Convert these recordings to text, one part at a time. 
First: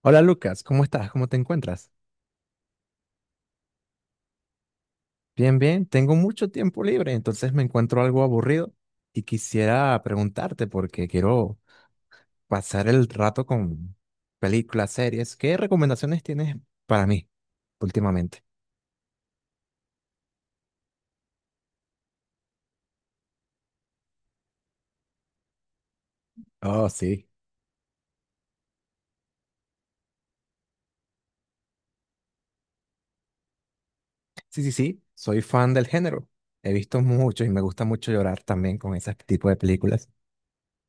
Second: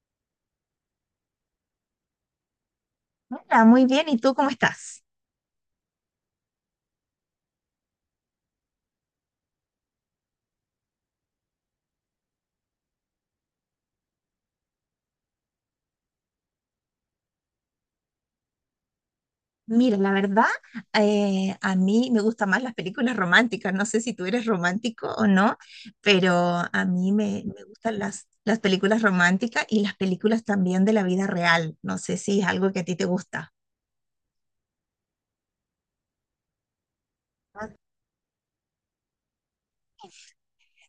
Hola Lucas, ¿cómo estás? ¿Cómo te encuentras? Hola, muy bien. ¿Y tú cómo estás? Bien, tengo mucho tiempo libre, entonces me encuentro algo aburrido y quisiera preguntarte porque quiero pasar el rato con películas, series. ¿Qué recomendaciones tienes para mí últimamente? Mira, la verdad, a mí me gustan más las películas románticas. No sé si tú eres romántico o no, pero a Oh, mí sí. me gustan las películas románticas y las películas también de la vida real. No sé si es algo que a ti te gusta. Sí, soy fan del género. He visto mucho y me Ah, gusta mucho llorar también con ese tipo de películas.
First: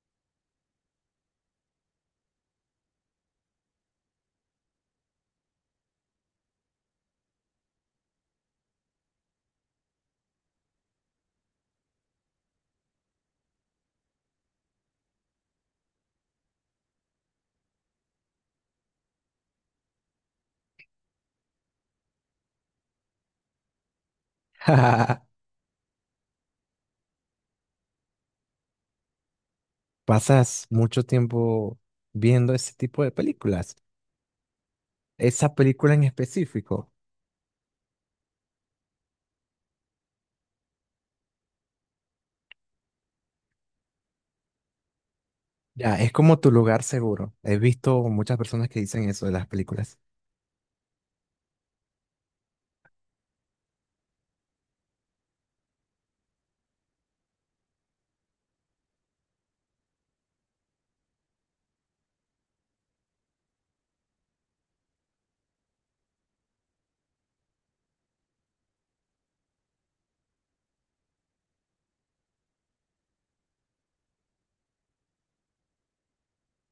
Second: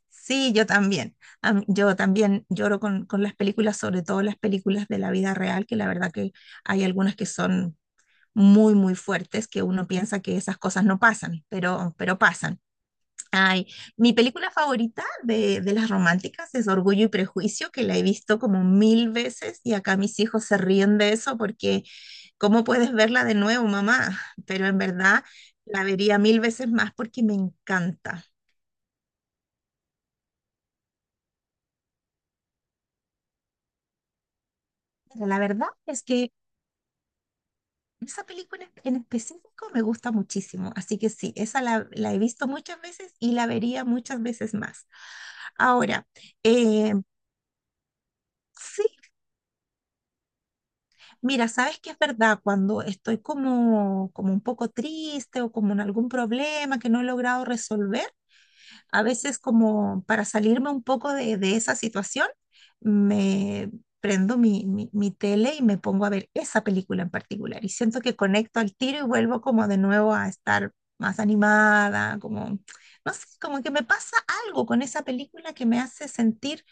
sí, yo también. Yo también lloro con las películas, sobre todo las películas de la vida real, que la verdad que hay algunas que son muy, muy fuertes, que uno piensa que esas cosas no pasan, pero pasan. Ay, mi película favorita de las románticas es Orgullo y Prejuicio, que la he visto como mil veces y acá mis hijos se ríen de eso porque ¿cómo puedes verla de nuevo, mamá? Pero en verdad la vería mil veces más porque me encanta. ¿Pasas mucho tiempo viendo ese tipo de películas? Pero la ¿Esa verdad película es en que específico? esa película en específico me gusta muchísimo, así que sí, esa la he visto muchas veces y la vería muchas veces más. Ya, Ahora, es como tu lugar eh, seguro. He visto muchas personas que sí, dicen eso de las películas. mira, sabes que es verdad, cuando estoy como un poco triste o como en algún problema que no he logrado resolver, a veces como para salirme un poco de esa situación, me prendo mi tele y me pongo a ver esa película en particular y siento que conecto al tiro y vuelvo como de nuevo a estar más animada, como, no sé, como que me pasa algo con esa película que me hace sentir,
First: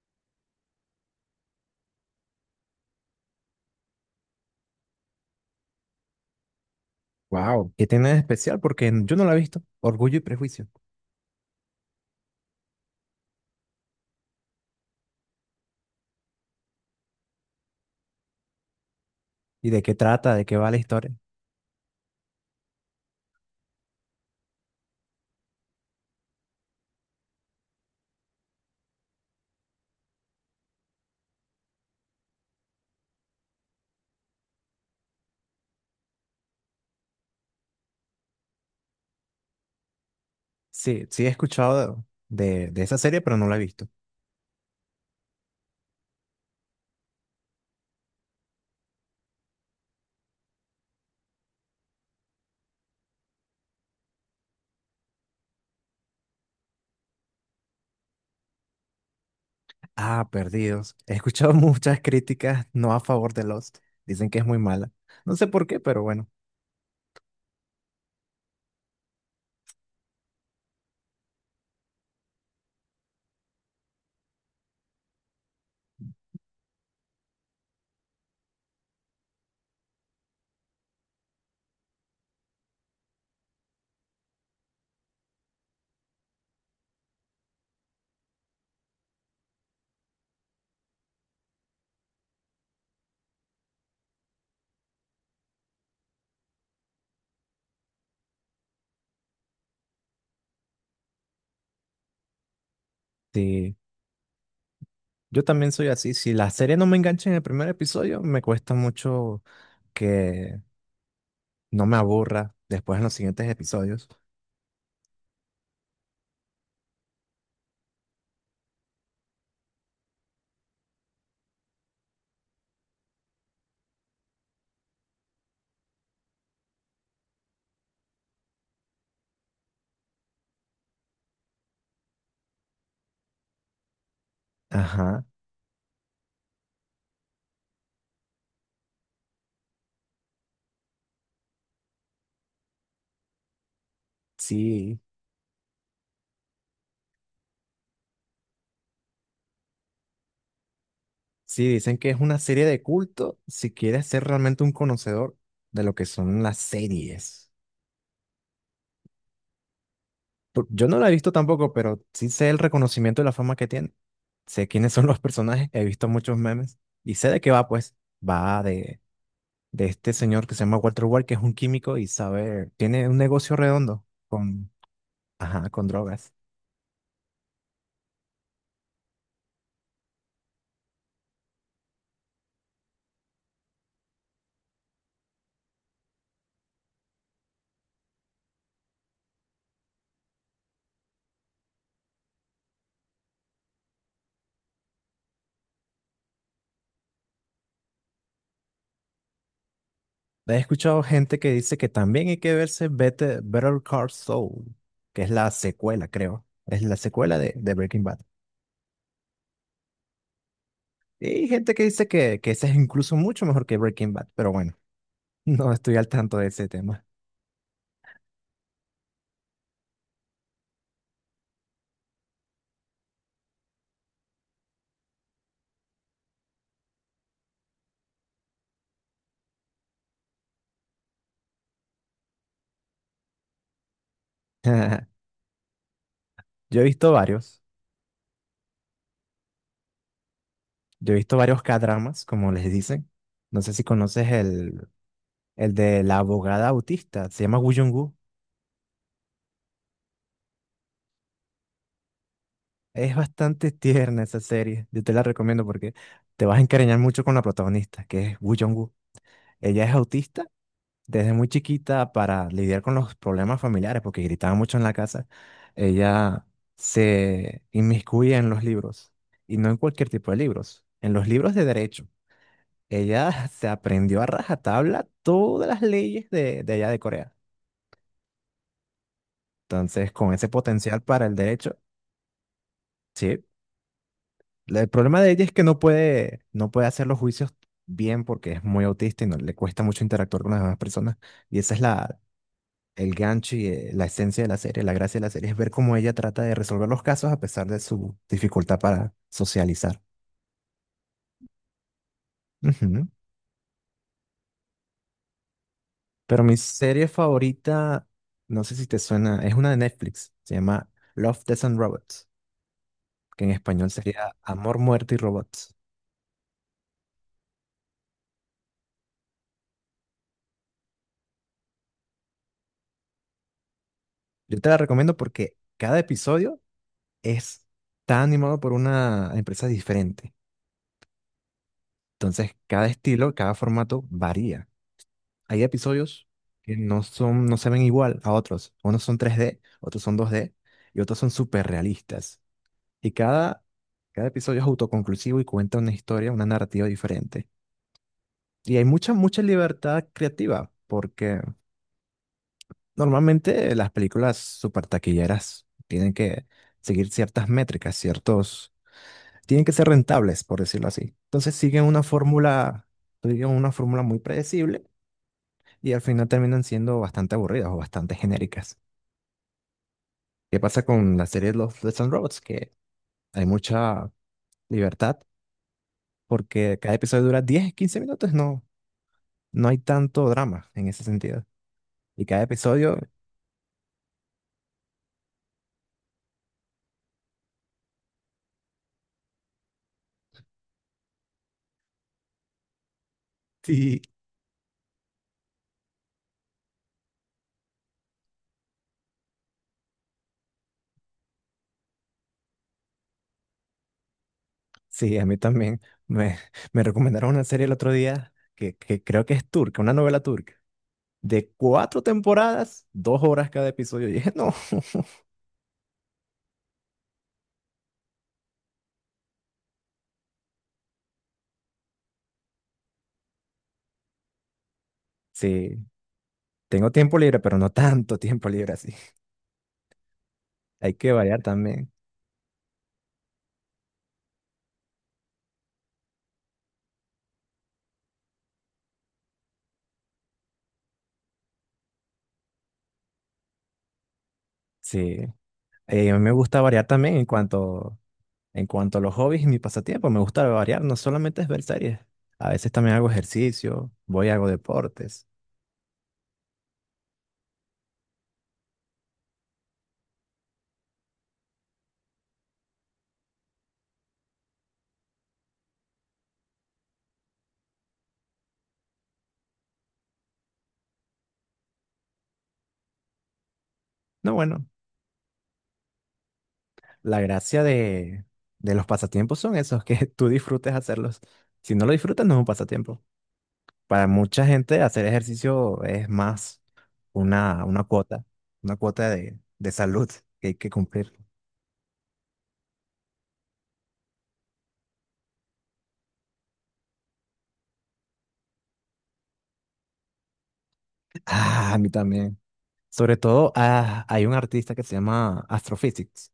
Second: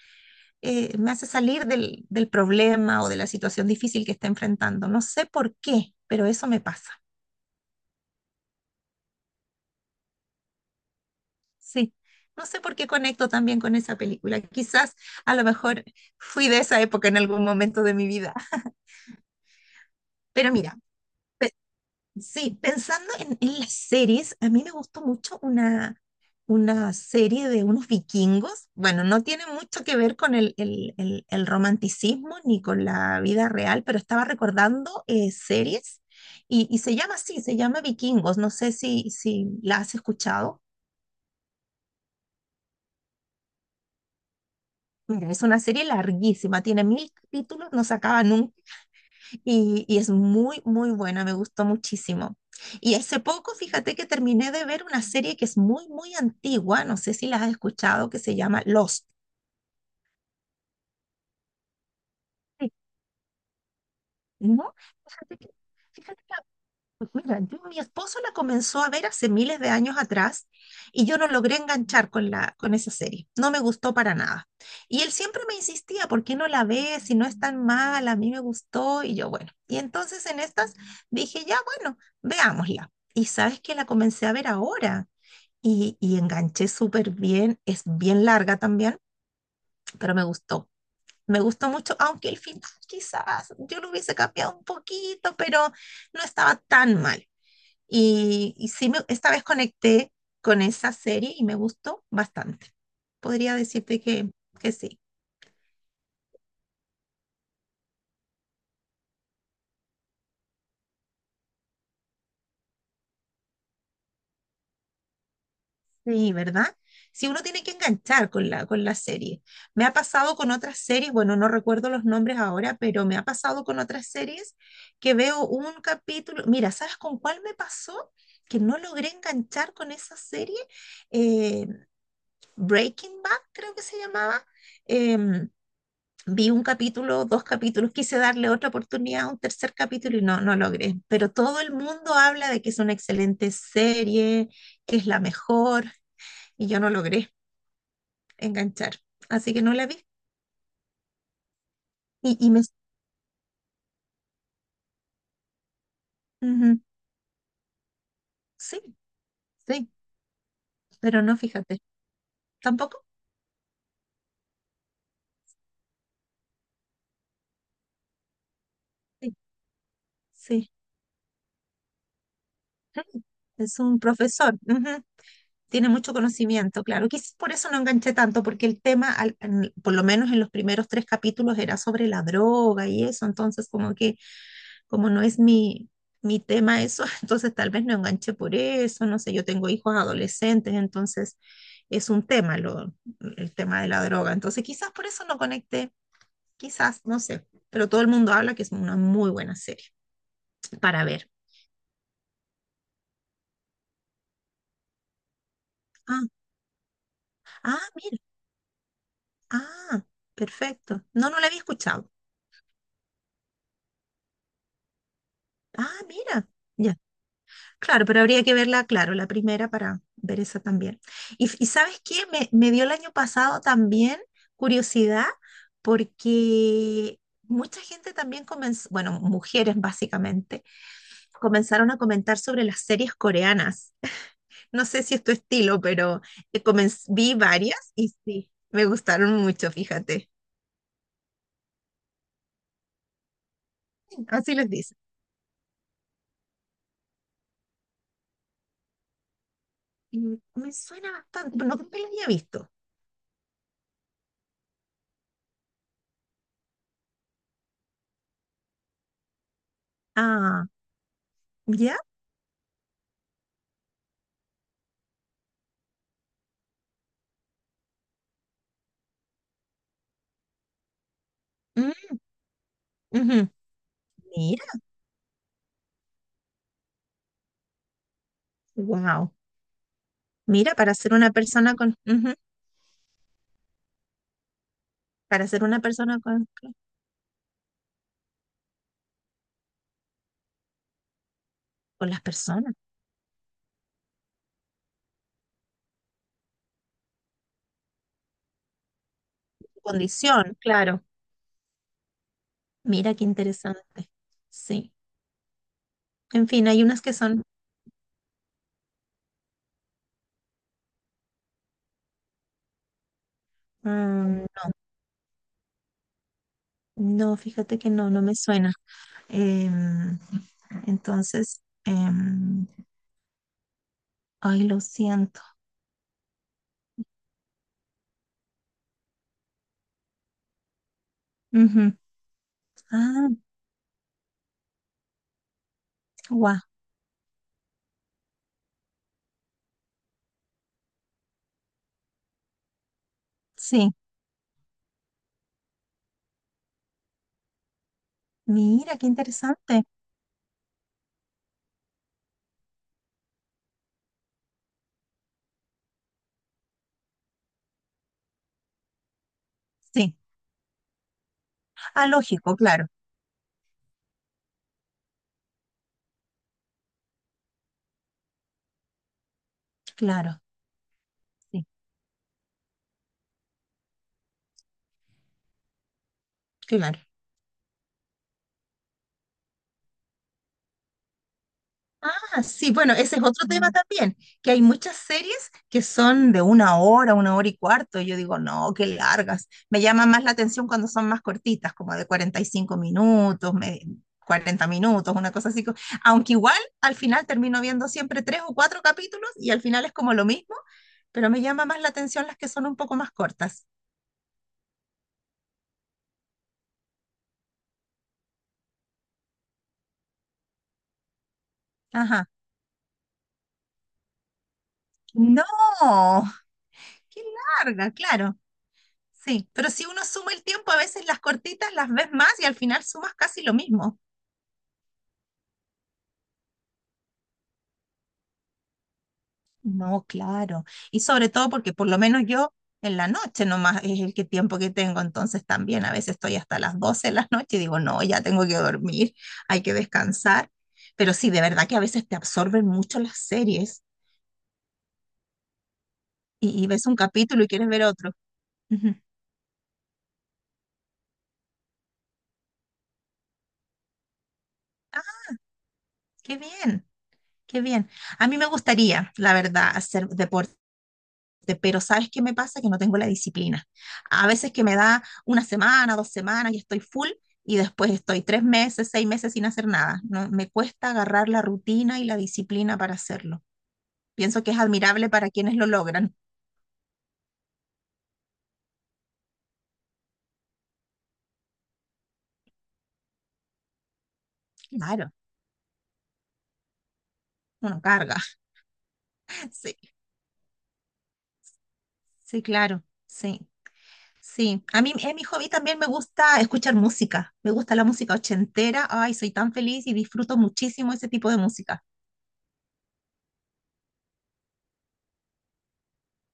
me hace salir del problema o de la situación difícil que está enfrentando. No sé por qué, pero eso me pasa. Wow, ¿qué tiene de especial? Porque yo no la he visto. Orgullo y Prejuicio. Sí, no sé por qué conecto también con esa película. Quizás a lo mejor fui de esa época en algún momento de mi vida. ¿Y de qué trata? ¿De Pero qué va la mira, historia? pe- sí, pensando en las series, a mí me gustó mucho una serie de unos vikingos. Bueno, no tiene mucho que ver con el romanticismo ni con la vida real, pero estaba recordando series, y se llama así, se llama Vikingos. No sé si la has escuchado. Sí, sí he escuchado de esa serie, pero no la he visto. Mira, es una serie larguísima, tiene mil capítulos, no se acaba nunca, y es muy, muy buena, me gustó muchísimo. Y hace poco, fíjate que terminé de ver una serie que es muy, muy antigua, no sé si la has escuchado, que se llama Lost. Ah, Perdidos. He escuchado muchas críticas Sí. no a favor de Lost. Dicen que es muy ¿No? mala. No Fíjate sé que, por qué, pero fíjate bueno. que pues mira, mi esposo la comenzó a ver hace miles de años atrás y yo no logré enganchar con con esa serie. No me gustó para nada. Y él siempre me insistía, ¿por qué no la ves? Si no es tan mala, a mí me gustó. Y yo, bueno. Y entonces en estas dije, ya, bueno, veámosla. Y sabes que la comencé a ver ahora y enganché súper bien. Es bien larga también, pero me gustó. Me gustó mucho, aunque el final quizás yo lo hubiese cambiado un poquito, pero no estaba tan mal. Y sí, esta vez conecté con esa serie y me gustó bastante. Podría Sí, decirte que sí. yo también soy así. Si la serie no me engancha en el primer episodio, me cuesta mucho que no me aburra después en los siguientes episodios. Sí, ¿verdad? Si uno tiene que enganchar con con la serie. Me ha pasado con otras series, bueno, no recuerdo los nombres ahora, pero me ha pasado con otras series que veo un capítulo. Mira, ¿sabes con cuál me pasó? Que no logré enganchar con esa serie. Eh, Breaking Bad, creo que se llamaba. Ajá, Em, Vi un capítulo, dos capítulos, quise darle otra oportunidad un tercer capítulo y no, no logré. Pero todo el mundo habla de que es una excelente serie, que sí, es la mejor, y yo no logré enganchar. Así que no la vi. sí, dicen que es Y, una y me... serie de culto si quieres ser realmente un conocedor de lo que son las Ujú, series. sí, sí, Yo no la he pero visto no, tampoco, fíjate. pero sí sé el ¿Tampoco? reconocimiento y la fama que tiene. Sé quiénes son los personajes, he visto muchos memes y sé de qué va, pues. Va Sí, de este señor que se sí, llama Walter White, que es un químico y sabe, tiene un sí. negocio Es un redondo profesor, con, ujú. ajá, con Tiene mucho drogas. conocimiento, claro. Quizás por eso no enganché tanto, porque el tema, por lo menos en los primeros tres capítulos, era sobre la droga y eso. Entonces, como que, como no es mi tema eso, entonces tal vez no enganché por eso, no sé, yo tengo hijos adolescentes, entonces es un tema lo, el tema de la droga, entonces quizás por eso no conecté, quizás, no sé, pero todo el mundo habla que es una muy buena serie He escuchado para ver. gente que dice que también hay que verse Better Call Saul, que es la secuela, Ah, creo. Es la secuela de ah, Breaking mira, Bad. ah, perfecto, no, no Y la había gente que dice escuchado. Que esa es incluso mucho mejor que Breaking Bad, pero bueno, no Ah, estoy al tanto mira, de ese ya. tema. Claro, pero habría que verla, claro, la primera para ver esa también. Y ¿sabes qué? Me dio el año pasado también curiosidad porque mucha gente también comenzó, bueno, mujeres básicamente, comenzaron a comentar sobre las series coreanas. No sé si es tu estilo, pero Yo he visto vi varios, varias y sí, me gustaron mucho, fíjate. yo he visto varios K-dramas, como les dicen. No sé si conoces Así les dice. el de la abogada autista, se llama Woo Jung-woo. Y me suena bastante, pero no creo que las había visto. Es bastante tierna esa serie, yo te la recomiendo porque te vas a encariñar mucho con la protagonista, que es Woo Jung-woo. Ella es autista Ah, desde muy ¿ya? chiquita para lidiar con los problemas familiares, porque gritaba mucho en la casa, ella se inmiscuye en los libros, y no en cualquier tipo de libros, en los libros de derecho. Mm, Ella ujú. se aprendió a Mira, rajatabla todas las leyes de allá de Corea. wow. Entonces, con ese Mira, para potencial ser para una el persona derecho, con, ujú, sí. El problema de ella para es que ser una persona no puede hacer los juicios bien porque es muy autista y no, le cuesta mucho interactuar con las demás personas. Y esa es con las personas, el gancho y la esencia de la serie, la gracia de la serie es ver cómo ella trata de resolver los casos a pesar de su dificultad para socializar. condición, claro. Ujú. Mira qué interesante. Sí. Pero En mi fin, hay unas serie que son, favorita, no sé si te suena, es una de Netflix, se llama Love, Death and Robots, que en español sería mm, no, Amor, Muerte y Robots. no, fíjate que no, no me suena. Em, entonces, Yo ay, te la lo recomiendo siento. porque cada episodio es, está animado por una empresa diferente. Ujú. Entonces, cada Ah, estilo, cada formato varía. Hay episodios guau, que no son, no se ven igual a otros. Unos son 3D, otros son 2D y otros son súper realistas. Y sí. cada episodio es autoconclusivo y cuenta una historia, una narrativa diferente. Y hay Mira qué mucha interesante. libertad creativa, porque normalmente las películas super taquilleras tienen que seguir ciertas métricas, ciertos... Tienen que ser Sí. rentables, por decirlo así. Entonces siguen una Ah, lógico, fórmula, claro, digamos, una fórmula muy predecible y al final terminan siendo bastante aburridas o bastante genéricas. claro, ¿Qué pasa con la serie de sí, los Death and Robots? Que hay mucha libertad porque cada claro. episodio dura 10 15 minutos. No, no hay tanto drama en ese sentido. Y cada Ah, sí, bueno, episodio, ese es otro tema también, que hay muchas series que son de una hora y cuarto. Y yo digo, no, qué largas. Me llama más la atención cuando son más cortitas, como de 45 minutos, sí, 40 minutos, una cosa así. Aunque igual al final termino viendo siempre tres o cuatro capítulos y al final es como lo mismo, pero me llama más la atención las que son un poco más cortas. sí, a mí también. Me, me recomendaron una serie el otro día que creo que es turca, una novela turca, de cuatro Ajá. temporadas, 2 horas cada episodio. Y dije, no, No, qué larga, claro. Sí, pero si uno suma el tiempo, a veces las cortitas las ves más y al final sumas casi lo mismo. sí, tengo tiempo libre, pero no tanto tiempo libre así. No, claro. Hay Y que sobre variar todo porque por también. lo menos yo en la noche nomás es el que tiempo que tengo, entonces también a veces estoy hasta las 12 de la noche y digo, no, ya tengo que dormir, hay que descansar. Pero sí, de verdad que a veces te absorben mucho las series Sí, a mí me gusta y ves variar un también capítulo y quieres ver otro. En Ujú. cuanto a los hobbies y mi pasatiempo, me gusta variar, no solamente es ver series, a veces también hago ejercicio, voy y hago Ah, deportes. qué bien, qué bien. A mí me gustaría, la verdad, hacer deporte. Pero ¿sabes qué me pasa? Que no tengo la disciplina. A veces que me da una semana, 2 semanas y estoy full, y después estoy 3 meses, 6 meses sin hacer nada. No, me cuesta agarrar la rutina y la disciplina para hacerlo. No, Pienso que es bueno, admirable para quienes lo logran. la gracia de los pasatiempos son esos, que tú disfrutes hacerlos. Si no lo disfrutas, no es un pasatiempo. Para mucha gente, hacer Claro, ejercicio es más una, uno una carga. cuota, una cuota de Sí, salud que hay que cumplir. sí, claro, sí. Sí, a mí en mi hobby también me gusta escuchar música, me gusta la música ochentera, ay, soy tan feliz y disfruto muchísimo ese tipo de Ah, a música. mí también. Sobre todo, ah, hay un artista que se llama Astrophysics.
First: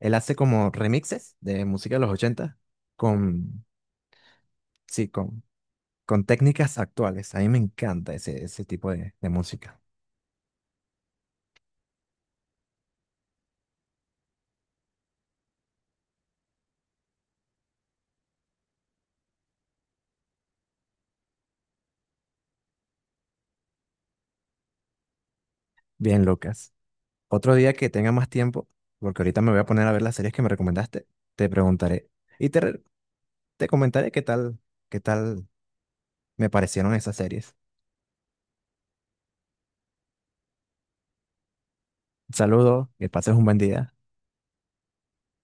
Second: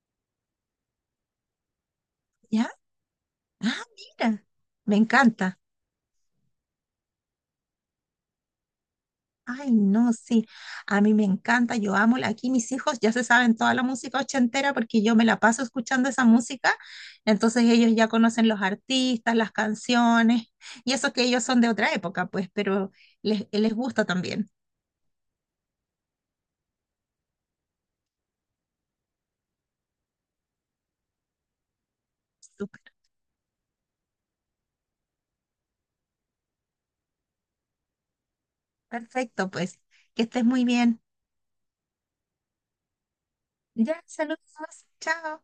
Él hace como remixes de música de los 80 ¿Ya? con, Ah, mira, me sí, encanta. con técnicas actuales. A mí me encanta ese tipo de Ay, música. no, sí, a mí me encanta, yo amo, aquí mis hijos ya se saben toda la música ochentera porque yo me la paso escuchando esa música, entonces ellos ya conocen los artistas, las canciones, y eso que ellos son de otra época, pues, pero les gusta también. Bien locas. Otro día que tenga más tiempo, porque ahorita me voy a poner a ver las series que me recomendaste, te preguntaré y Súper, te comentaré qué tal me parecieron esas series. perfecto, pues, que estés muy bien. Saludos, que pases un buen día. Ya, saludos, chao.